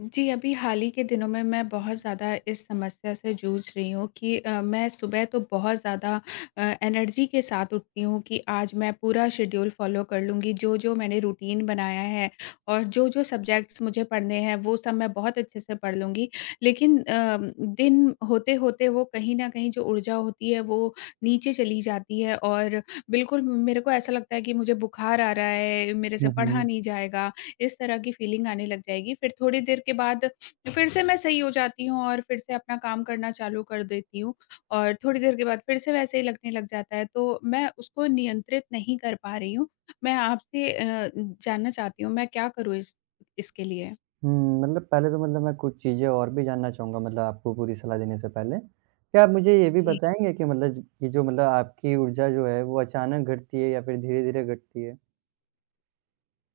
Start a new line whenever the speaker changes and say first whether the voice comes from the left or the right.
left: जी, अभी हाल ही के दिनों में मैं बहुत ज़्यादा इस समस्या से जूझ रही हूँ कि अ, मैं सुबह तो बहुत ज़्यादा अ, एनर्जी के साथ उठती हूँ कि आज मैं पूरा शेड्यूल फॉलो कर लूँगी, जो-जो मैंने रूटीन बनाया है और जो-जो सुबजेक्ट्स मुझे पढ़ने हैं वो सब मैं बहुत अच्छे से पढ़ लूँगी। लेकिन अ, दिन होते-होते वो कहीं न कहीं जो ऊर्जा होती है वो, नीचे चली जाती है और बिल्कुल म मेरे को ऐसा लगता है कि मुझे बुखार आ रहा है, मेरे से
right: हुँ,
left: पढ़ा
right: हुँ।
left: नहीं जाएगा। इस तरह की फीलिंग आने लग जाएगी फिर थोड़ी देर के बाद फिर से मैं सही हो जाती हूँ और फिर से अपना काम करना चालू कर देती हूँ और थोड़ी देर के बाद फिर से वैसे ही लगने लग जाता है, तो मैं उसको नियंत्रित नहीं कर पा रही हूँ। मैं आपसे अ, जानना चाहती हूँ मैं क्या करूँ इस इसके लिए?
right: हुँ, मतलब पहले तो मतलब मैं कुछ चीज़ें और भी जानना चाहूँगा मतलब आपको पूरी सलाह देने से पहले। क्या आप मुझे ये भी
left: जी।
right: बताएँगे कि मतलब ये जो मतलब आपकी ऊर्जा जो है वो अचानक घटती है या फिर धीरे-धीरे घटती है?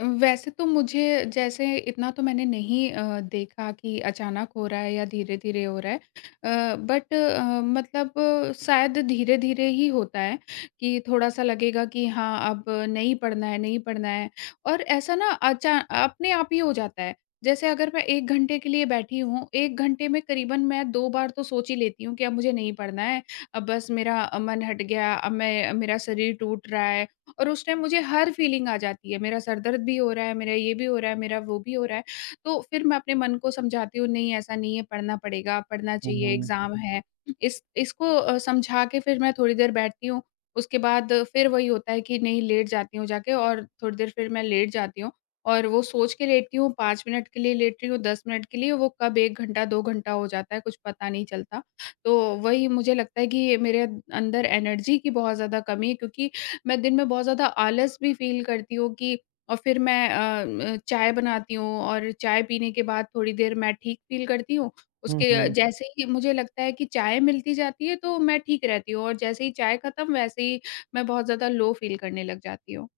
left: उम, वैसे तो मुझे जैसे इतना तो मैंने नहीं अ, देखा कि अचानक हो रहा है या धीरे-धीरे हो रहा है। अ, बट अ, मतलब शायद धीरे-धीरे ही होता है, कि थोड़ा-सा लगेगा कि हाँ, अब नहीं पढ़ना है, नहीं पढ़ना है और ऐसा ना अचा अपने आप ही हो जाता है। जैसे अगर मैं 1 घंटे के लिए बैठी हूँ, 1 घंटे में करीबन मैं 2 बार तो सोच ही लेती हूँ कि अब मुझे नहीं पढ़ना है, अब बस मेरा मन हट गया, अब मैं मेरा शरीर टूट रहा है और उस टाइम मुझे हर फीलिंग आ जाती है, मेरा सर दर्द भी हो रहा है, मेरा ये भी हो रहा है, मेरा वो भी हो रहा है। तो फिर मैं अपने मन को समझाती हूँ नहीं ऐसा नहीं है पढ़ना पड़ेगा, पढ़ना
right: हुँ,
left: चाहिए
right: हुँ।
left: एग्ज़ैम है इस इसको अ, समझा के फिर मैं थोड़ी देर बैठती हूँ, उसके बाद फिर वही होता है कि नहीं लेट जाती हूँ जाके और थोड़ी देर फिर मैं लेट जाती हूँ और वो सोच के लेटती हूँ 5 मिनट के लिए लेटती हूँ, 10 मिनट के लिए, वो कब 1 घंटा, 2 घंटा हो जाता है कुछ पता नहीं चलता। तो, वही मुझे लगता है कि मेरे अंदर एनर्जी की बहुत ज़्यादा कमी है क्योंकि मैं दिन में बहुत ज़्यादा आलस भी फ़ील करती हूँ कि और फिर मैं अ, उम, चाय बनाती हूँ और चाय पीने के बाद थोड़ी देर मैं ठीक फ़ील करती हूँ,
right: हुँ,
left: उसके
right: हुँ।
left: जैसे ही मुझे लगता है कि चाय मिलती जाती है तो मैं ठीक रहती हूँ और जैसे ही चाय खत्म वैसे ही मैं बहुत ज़्यादा लो फ़ील करने लग जाती हूँ।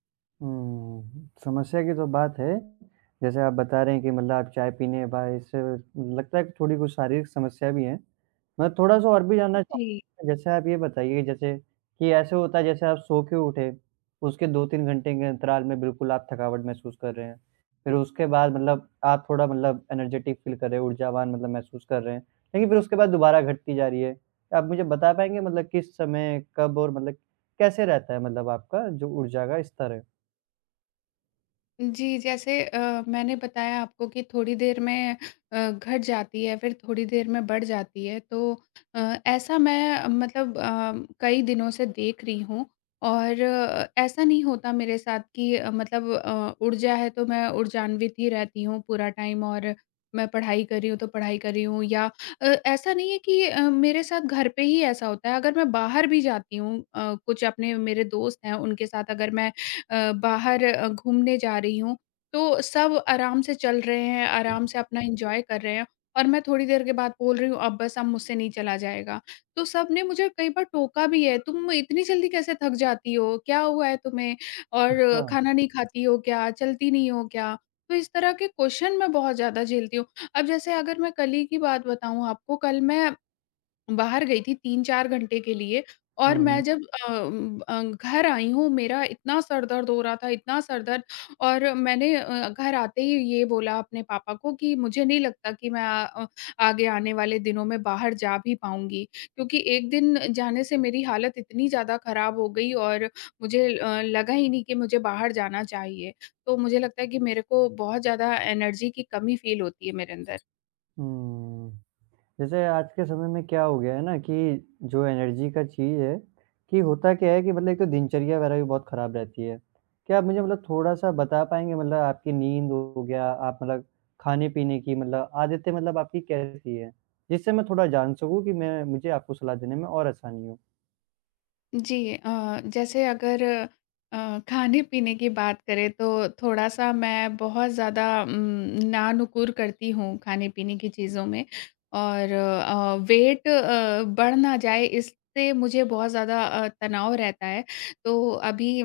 right: हम्म, समस्या की तो बात है। जैसे आप बता रहे हैं कि मतलब आप चाय पीने के बाद ऐसे लगता है कि थोड़ी कुछ शारीरिक समस्या भी है। मैं थोड़ा-सा और भी
left: उ
right: जानना
left: जी।
right: चाहूँगा। जैसे आप ये बताइए जैसे कि ऐसे होता है जैसे आप सोके उठे उसके 2-3 घंटे के अंतराल में बिल्कुल आप थकावट महसूस कर रहे हैं। फिर उसके बाद मतलब आप थोड़ा मतलब एनर्जेटिक फ़ील कर रहे हैं, ऊर्जावान मतलब महसूस कर रहे हैं। लेकिन फिर उसके बाद दोबारा घटती जा रही है। आप मुझे बता पाएँगे मतलब किस समय कब और मतलब कैसे रहता है मतलब आपका जो ऊर्जा का स्तर है?
left: जी, जैसे अ, मैंने बताया आपको कि थोड़ी देर में अ, घट जाती है फिर थोड़ी देर में बढ़ जाती है। तो अ, ऐसा मैं मतलब अ, कई दिनों से देख रही हूँ और ऐसा नहीं होता मेरे साथ कि अ, मतलब अ, ऊर्जा है तो मैं ऊर्जान्वित ही रहती हूँ पूरा टाइम और मैं पढ़ाई कर रही हूँ तो पढ़ाई कर रही हूँ या अ, ऐसा नहीं है कि अ, मेरे साथ घर पे ही ऐसा होता है। अगर मैं बाहर भी जाती हूँ अ, कुछ अपने मेरे दोस्त हैं उनके साथ अगर मैं अ, बाहर घूमने जा रही हूँ तो सब आराम से चल रहे हैं, आराम से अपना एंजॉय कर रहे हैं और मैं थोड़ी देर के बाद बोल रही हूँ अब बस अब मुझसे नहीं चला जाएगा। तो सबने मुझे कई बार टोका भी है। तुम इतनी जल्दी कैसे थक जाती हो? क्या हुआ है तुम्हें? और
right: अच्छा।
left: खाना नहीं खाती हो क्या? चलती नहीं हो क्या? तो इस तरह के क्वेश्चन मैं बहुत ज़्यादा झेलती हूँ। अब जैसे अगर मैं कल ही की बात बताऊँ आपको कल मैं बाहर गई थी 3-4 घंटे के लिए और मैं
right: हुँ।
left: जब अ उम उम अ, घर आई हूँ मेरा इतना सर दर्द हो रहा था, इतना सर दर्द और मैंने अ, घर आते ही ये बोला अपने पापा को कि मुझे नहीं लगता कि मैं अ, आगे आने वाले दिनों में बाहर जा भी पाऊँगी। क्योंकि एक दिन जाने से मेरी हालत इतनी ज़्यादा खराब हो गई और मुझे अ, लगा ही नहीं कि मुझे बाहर जाना चाहिए। तो मुझे लगता है कि मेरे को बहुत ज़्यादा एनर्जी की कमी फ़ील होती है मेरे अंदर।
right: हम्म। जैसे आज के समय में क्या हो गया है ना कि जो एनर्जी का चीज़ है, कि होता क्या है कि मतलब एक तो दिनचर्या वगैरह भी बहुत खराब रहती है। क्या आप मुझे मतलब थोड़ा-सा बता पाएँगे मतलब आपकी नींद हो गया, आप मतलब खाने-पीने की मतलब आदतें मतलब आपकी कैसी है? जिससे मैं थोड़ा जान सकूँ कि मैं मुझे आपको सलाह देने में और आसानी हो।
left: जी अ, जैसे अगर अ, ख़ाने-पीने की बात करें तो थोड़ा-सा मैं बहुत ज़्यादा उम, ना-नुकुर करती हूँ ख़ाने-पीने की चीज़ों में और अ, वेट अ, बढ़ ना जाए इससे मुझे बहुत ज़्यादा अ, तनाव रहता है। तो अभी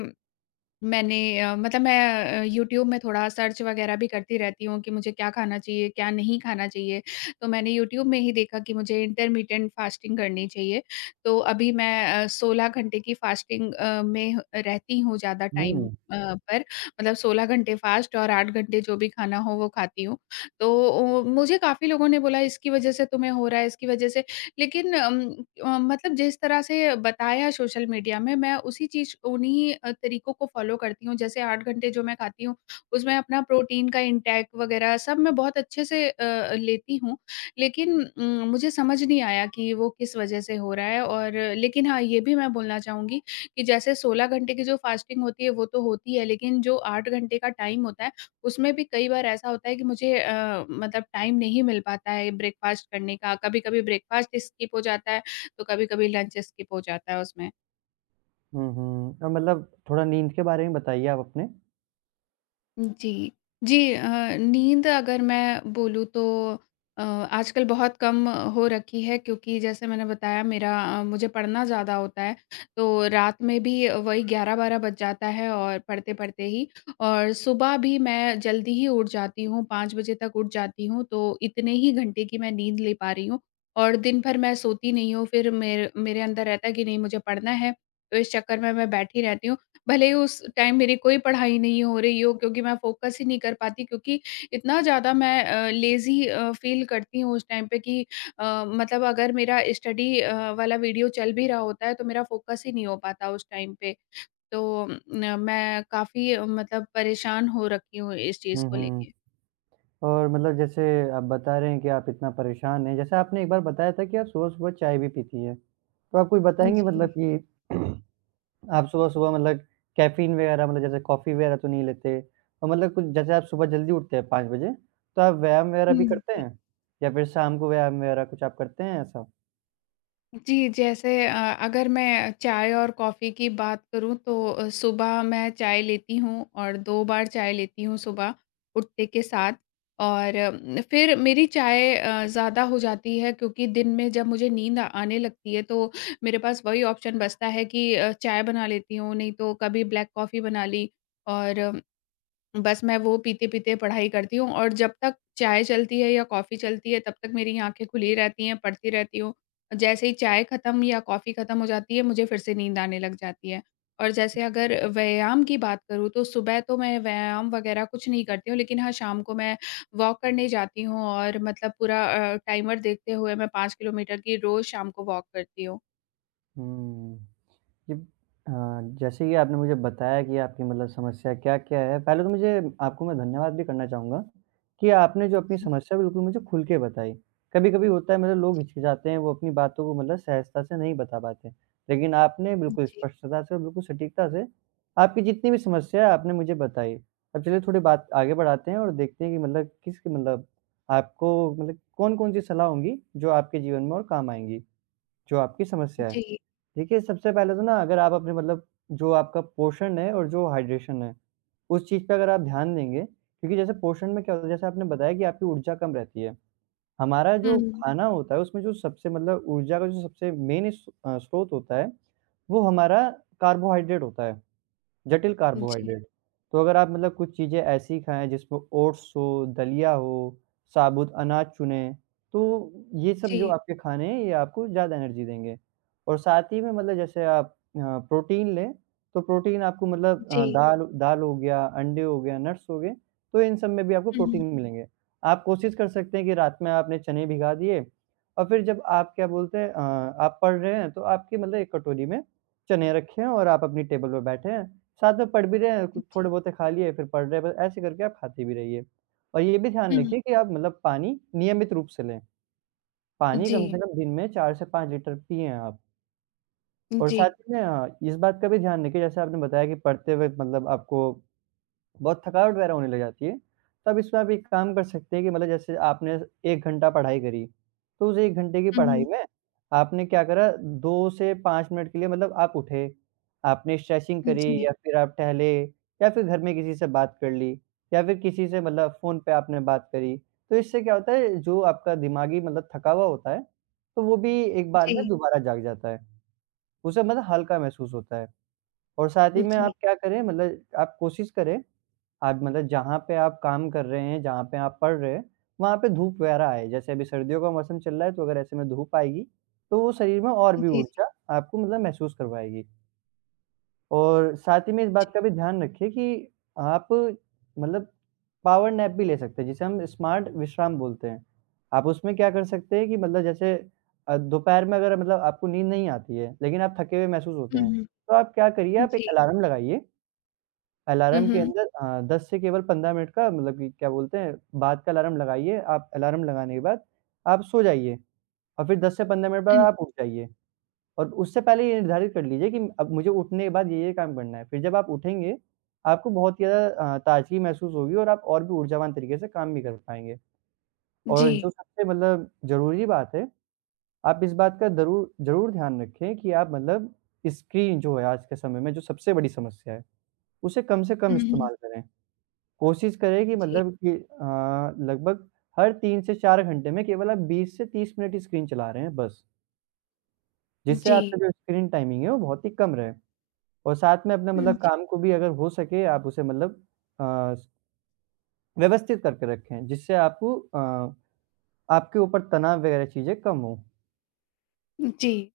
left: मैंने अ, मतलब मैं अ, यूट्यूब में थोड़ा सर्च वग़ैरह भी करती रहती हूँ कि मुझे क्या ख़ाना चाहिए, क्या नहीं ख़ाना चाहिए। तो मैंने यूट्यूब में ही देखा कि मुझे इंटरमिटेंट फास्टिंग करनी चाहिए। तो अभी मैं अ, 16 घंटे की फास्टिंग अ, में अ, रहती हूँ ज़्यादा टाइम
right: हुँ।
left: अ, पर मतलब 16 घंटे फास्ट और 8 घंटे जो भी ख़ाना हो वो ख़ाती हूँ। तो ओ मुझे काफ़ी लोगों ने बोला इसकी वजह से तुम्हें हो रहा है इसकी वजह से। लेक़िन अम अ, मतलब जिस तरह से बताया सोशल मीडिया में मैं उसी चीज़ को उन्हीं अ, तरीकों को फॉलो करती हूँ जैसे 8 घंटे जो मैं ख़ाती हूँ उसमें अपना प्रोटीन का इंटेक वग़ैरह सब मैं बहुत अच्छे से अ अ, लेती हूँ। लेक़िन उम, मुझे समझ नहीं आया कि वो किस वजह से हो रहा है और लेक़िन हाँ ये भी मैं बोलना चाहूँगी कि जैसे 16 घंटे की जो फास्टिंग होती है वो तो होती है लेक़िन जो 8 घंटे का टाइम होता है उसमें भी कई बार ऐसा होता है कि मुझे अ, मतलब टाइम नहीं मिल पाता है ब्रेकफास्ट का। कभी-कभी ब्रेकफास्ट स्किप हो जाता है, तो कभी-कभी लंच स्किप हो जाता है उसमें।
right: हुँ, हुँ। अ, मतलब, थोड़ा नींद के बारे में बताइए आप अपने।
left: जी, जी अ, नींद अगर मैं बोलूँ, तो अ, आजकल बहुत कम हो रखी है क्योंकि जैसे मैंने बताया मेरा अ, मुझे पढ़ना ज़्यादा होता है, तो रात में भी वही 11-12 बज जाता है और पढ़ते-पढ़ते ही और सुबह भी मैं जल्दी ही उठ जाती हूँ 5:00 बजे तक उठ जाती हूँ, तो इतने ही घंटे की मैं नींद ले पा रही हूँ और दिन-भर मैं सोती नहीं हूँ फिर मेर मेरे अंदर रहता कि नहीं, मुझे पढ़ना है तो इस चक्कर में मैं बैठी रहती हूँ भले उस टाइम मेरी कोई पढ़ाई नहीं हो रही हो क्योंकि मैं फ़ोकस ही नहीं कर पाती क्योंकि इतना ज़्यादा मैं अ, लेज़ी अ, फ़ील करती हूँ उस टाइम पे कि अ, मतलब, अगर मेरा स्टडी अ, वाला वीडियो चल भी रहा होता है, तो मेरा फ़ोकस ही नहीं हो पाता उस टाइम पे। तो न मैं काफ़ी मतलब, परेशान हो रखी हूँ इस चीज़
right: हुँ,
left: को
right: हुँ।
left: लेके।
right: और मतलब, जैसे आप बता रहे हैं कि आप इतना परेशान हैं। जैसे आपने एक बार बताया था कि आप सुबह-सुबह चाय भी पीती हैं। तो आप कुछ
left: उ
right: बताएंगे
left: जी।
right: मतलब, कि आप सुबह-सुबह मतलब, कैफ़ीन वगैरह मतलब, जैसे कॉफ़ी वगैरह तो नहीं लेते। तो मतलब, कुछ जैसे आप सुबह जल्दी उठते हैं 5:00 बजे, तो आप व्यायाम वगैरह भी
left: हुँ,
right: करते
left: जी।
right: हैं या फिर शाम को व्यायाम वगैरह कुछ आप करते हैं ऐसा?
left: जी, जैसे अ, अगर मैं चाय और कॉफी की बात करूँ तो अ, सुबह मैं चाय लेती हूँ और 2 बार चाय लेती हूँ सुबह, उठते के साथ। और उम, फिर मेरी चाय अ, ज़्यादा हो जाती है क्योंकि दिन में जब मुझे नींद आने लगती है तो मेरे पास वही ऑप्शन बचता है कि अ, चाय बना लेती हूँ, नहीं तो कभी ब्लैक कॉफी बना ली और बस मैं वो पीते-पीते पढ़ाई करती हूँ और जब तक चाय चलती है या कॉफी चलती है तब तक मेरी आँखें खुली रहती हैं, पढ़ती रहती हूँ। जैसे ही चाय खत्म या कॉफी खत्म हो जाती है मुझे फिर से नींद आने लग जाती है। और जैसे अगर व्यायाम की बात करूँ तो सुबह तो मैं व्यायाम वगैरह कुछ नहीं करती हूँ लेकिन हाँ, शाम को मैं वॉक करने जाती हूँ और मतलब पूरा अ, टाइमर देखते हुए मैं 5 किलोमीटर की रोज़ शाम को वॉक करती हूँ।
right: हुँ, ये अ, जैसे कि आपने मुझे बताया कि आपकी मतलब समस्या क्या-क्या है। पहले तो मुझे आपको मैं धन्यवाद भी करना चाहूँगा कि आपने जो अपनी
left: जी।
right: समस्या बिल्कुल मुझे खुल के बताई, कभी-कभी होता है मतलब लोग हिचकिचाते हैं वो अपनी बातों को मतलब सहजता से नहीं बता पाते, लेकिन आपने
left: हुँ,
right: बिल्कुल
left: जी।
right: स्पष्टता से और बिल्कुल सटीकता से आपकी जितनी भी समस्या है आपने मुझे बताई। अब चलिए थोड़ी बात आगे बढ़ाते हैं और देखते हैं कि मतलब किस मतलब आपको मतलब कौन-कौन-सी सलाह होंगी जो आपके जीवन में और काम आएँगी, जो आपकी समस्या है।
left: जी।
right: देखिए, सबसे पहले तो ना अगर आप अपने मतलब जो आपका पोर्शन है और जो हाइड्रैशन है, उस चीज़ पे अगर आप ध्यान देंगे, क्योंकि जैसे पोर्शन में क्या होता है, जैसे आपने बताया कि आपकी ऊर्जा कम रहती है, हमारा जो
left: हुँ।
right: खाना होता है उसमें जो सबसे मतलब ऊर्जा का जो सबसे मेन स्रोत होता है वो हमारा कार्बोहाइड्रट होता है, जटिल
left: जी।
right: कार्बोहाइड्रट। तो अगर आप मतलब कुछ चीज़ें ऐसी खाएँ जिसमें ओट्स हो, दलिया हो, साबुत अनाज चुनें, तो ये सब जो
left: जी।
right: आपके खाने हैं ये आपको ज़्यादा एनर्जी देंगे और साथ ही में मतलब जैसे आप अ, प्रोटीन लें, तो प्रोटीन आपको मतलब अ,
left: जी।
right: दाल दाल हो गया, अंडे हो गया, नट्स हो गए तो इन सब में भी आपको
left: हुँ,
right: प्रोटीन
left: हुँ।
right: ही मिलेंगे। आप कोशिश कर सकते हैं कि रात में आपने चने भिगा दिए और फिर जब आप क्या बोलते हैं अ, आप पढ़ रहे हैं तो आपकी मतलब एक कटोरी में चने रखे हैं और आप अपनी टेबल पे बैठे हैं। साथ में पढ़ भी रहे हैं,
left: जी।
right: थोड़े-बहुते खा लिए फिर पढ़ रहे हैं, बस ऐसे करके आप खाती भी रहिए और ये भी ध्यान
left: हुँ, हुँ।
right: रखिए कि आप मतलब पानी नियमित रूप से लें। पानी कम से
left: जी।
right: कम दिन में 4 से 5 लिटर पिएँ आप।
left: उ,
right: और साथ
left: जी।
right: ही में इस बात का भी ध्यान रखिए जैसे आपने बताया कि पढ़ते हुए मतलब आपको बहुत थकवाट वग़ैरह होने लग जाती है। तब इसमें आप एक काम कर सकते हैं कि मतलब जैसे आपने 1 घंटा पढ़ाई करी, तो उस 1 घंटे की
left: हुँ,
right: पढ़ाई
left: हुँ।
right: में आपने क्या करा 2 से 5 मिनट के लिए मतलब आप उठे। आपने स्ट्रेचिंग
left: हुँ,
right: करी
left: जी।
right: या फिर आप टहले या फिर घर में किसी से बात कर ली या फिर किसी से मतलब फ़ोन पे आपने बात करी। तो इससे क्या होता है जो आपका दिमागी मतलब थका हुआ होता है तो वो भी एक
left: उ,
right: बार में
left: जी।
right: दोबारा जाग जाता है। उसे मतलब हल्का महसूस होता है और साथ ही
left: उ,
right: में
left: जी।
right: आप क्या करें मतलब आप कोशिश करें आप मतलब जहाँ पर आप काम कर रहे हैं, जहाँ पर आप पढ़ रहे हैं, वहाँ पर धूप वग़ैरह आए। जैसे अभी सर्दियों का मौसम चल रहा है तो अगर ऐसे में धूप आएगी, तो वो शरीर में और
left: उ,
right: भी
left: जी।
right: ऊर्जा आपको मतलब महसूस करवाएगी। और साथ ही में इस
left: जी।
right: बात का भी ध्यान रखिए कि आप मतलब पॉवर नेप भी ले सकते हैं, जिसे हम स्मार्ट विश्राम बोलते हैं। आप उसमें क्या कर सकते हैं कि मतलब जैसे दोपहर में अगर मतलब आपको नींद नहीं आती है, लेकिन आप थके हुए महसूस होते
left: हुँ,
right: हैं
left: हुँ।
right: तो आप क्या करिए
left: उ,
right: आप एक
left: जी।
right: अलार्म लगाइए।
left: हुँ,
right: अलार्म के
left: हुँ।
right: अंदर अ, 10 से केवल 15 मिनट का मतलब कि क्या बोलते हैं बाद का अलार्म लगाइए। आप अलार्म लगाने के बाद आप सो जाइए और फिर 10 से 15 मिनट बाद
left: हुँ।
right: आप उठ जाइए और उससे पहले ये निर्धारित कर लीजिए कि अब मुझे उठने के बाद ये-ये काम करना है, फिर जब आप उठेंगे आपको बहुत ज़्यादा अ, ताजगी महसूस होगी और आप और भी ऊर्जावान तरीके से काम भी कर पाएँगे। और जो
left: जी।
right: सबसे मतलब ज़रूरी बात है आप इस बात का ज़रू ज़रूर ध्यान रखें कि आप मतलब स्क्रीन जो है आज के समय में जो सबसे बड़ी समस्या है उसे कम से कम
left: हुँ, हुँ।
right: इस्तेमाल करें। कोशिश करें कि
left: उ, जी।
right: मतलब कि अ, लगभग हर 3 से 4 घंटे में केवल आप 20 से 30 मिनट ही स्क्रीन चला रहे हैं बस।
left: उ,
right: जिससे आपका
left: जी।
right: जो स्क्रीन टाइमिंग है वो बहुत ही कम रहे और साथ में अपना
left: हुँ,
right: मतलब
left: जी।
right: काम को भी अगर हो सके आप उसे मतलब अ स व्यवस्थित करके रखें जिससे आपको अ आपके ऊपर तनाव वगैरह चीज़ें कम हों।
left: उ, जी।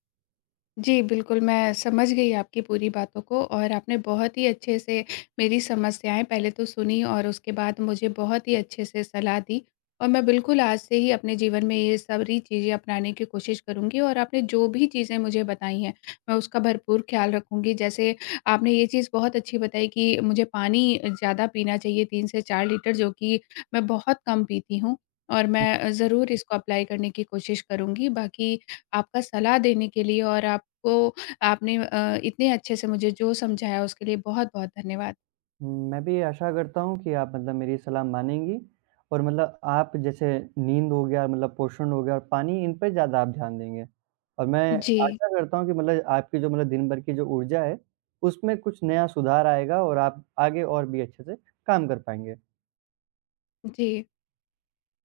left: जी बिल्कुल मैं समझ गई आपकी पूरी बातों को और आपने बहुत ही अच्छे से मेरी समस्याएँ पहले तो सुनी और उसके बाद मुझे बहुत ही अच्छे से सलाह दी। और मैं बिल्कुल आज से ही अपने जीवन में ये सारी चीज़ें अपनाने की कोशिश करूँगी और आपने जो भी चीज़ें मुझे बताई हैं, मैं उसका भरपूर ख़्याल रखूँगी। जैसे आपने ये चीज़ बहुत अच्छी बताई कि मुझे पानी ज़्यादा पीना चाहिए 3 से 4 लीटर जो कि मैं बहुत कम पीती हूँ और मैं ज़रूर इसको अप्लाई करने की कोशिश करूँगी। बाकी आपका सलाह देने के लिए और आपको आपने अ, इतने अच्छे से मुझे जो समझाया, उसके लिए बहुत-बहुत धन्यवाद।
right: हुँ, मैं भी आशा करता हूँ कि आप मतलब मेरी सलाह मानेंगी और मतलब आप जैसे नींद हो गया मतलब पोषण हो गया और पानी इन पे ज़्यादा आप ध्यान देंगे। और मैं
left: जी।
right: आशा करता हूँ कि मतलब आपकी जो मतलब दिन-भर की जो ऊर्जा है, उसमें कुछ नया सुधार आएगा और आप आगे और भी अच्छे से काम कर पाएँगे।
left: जी।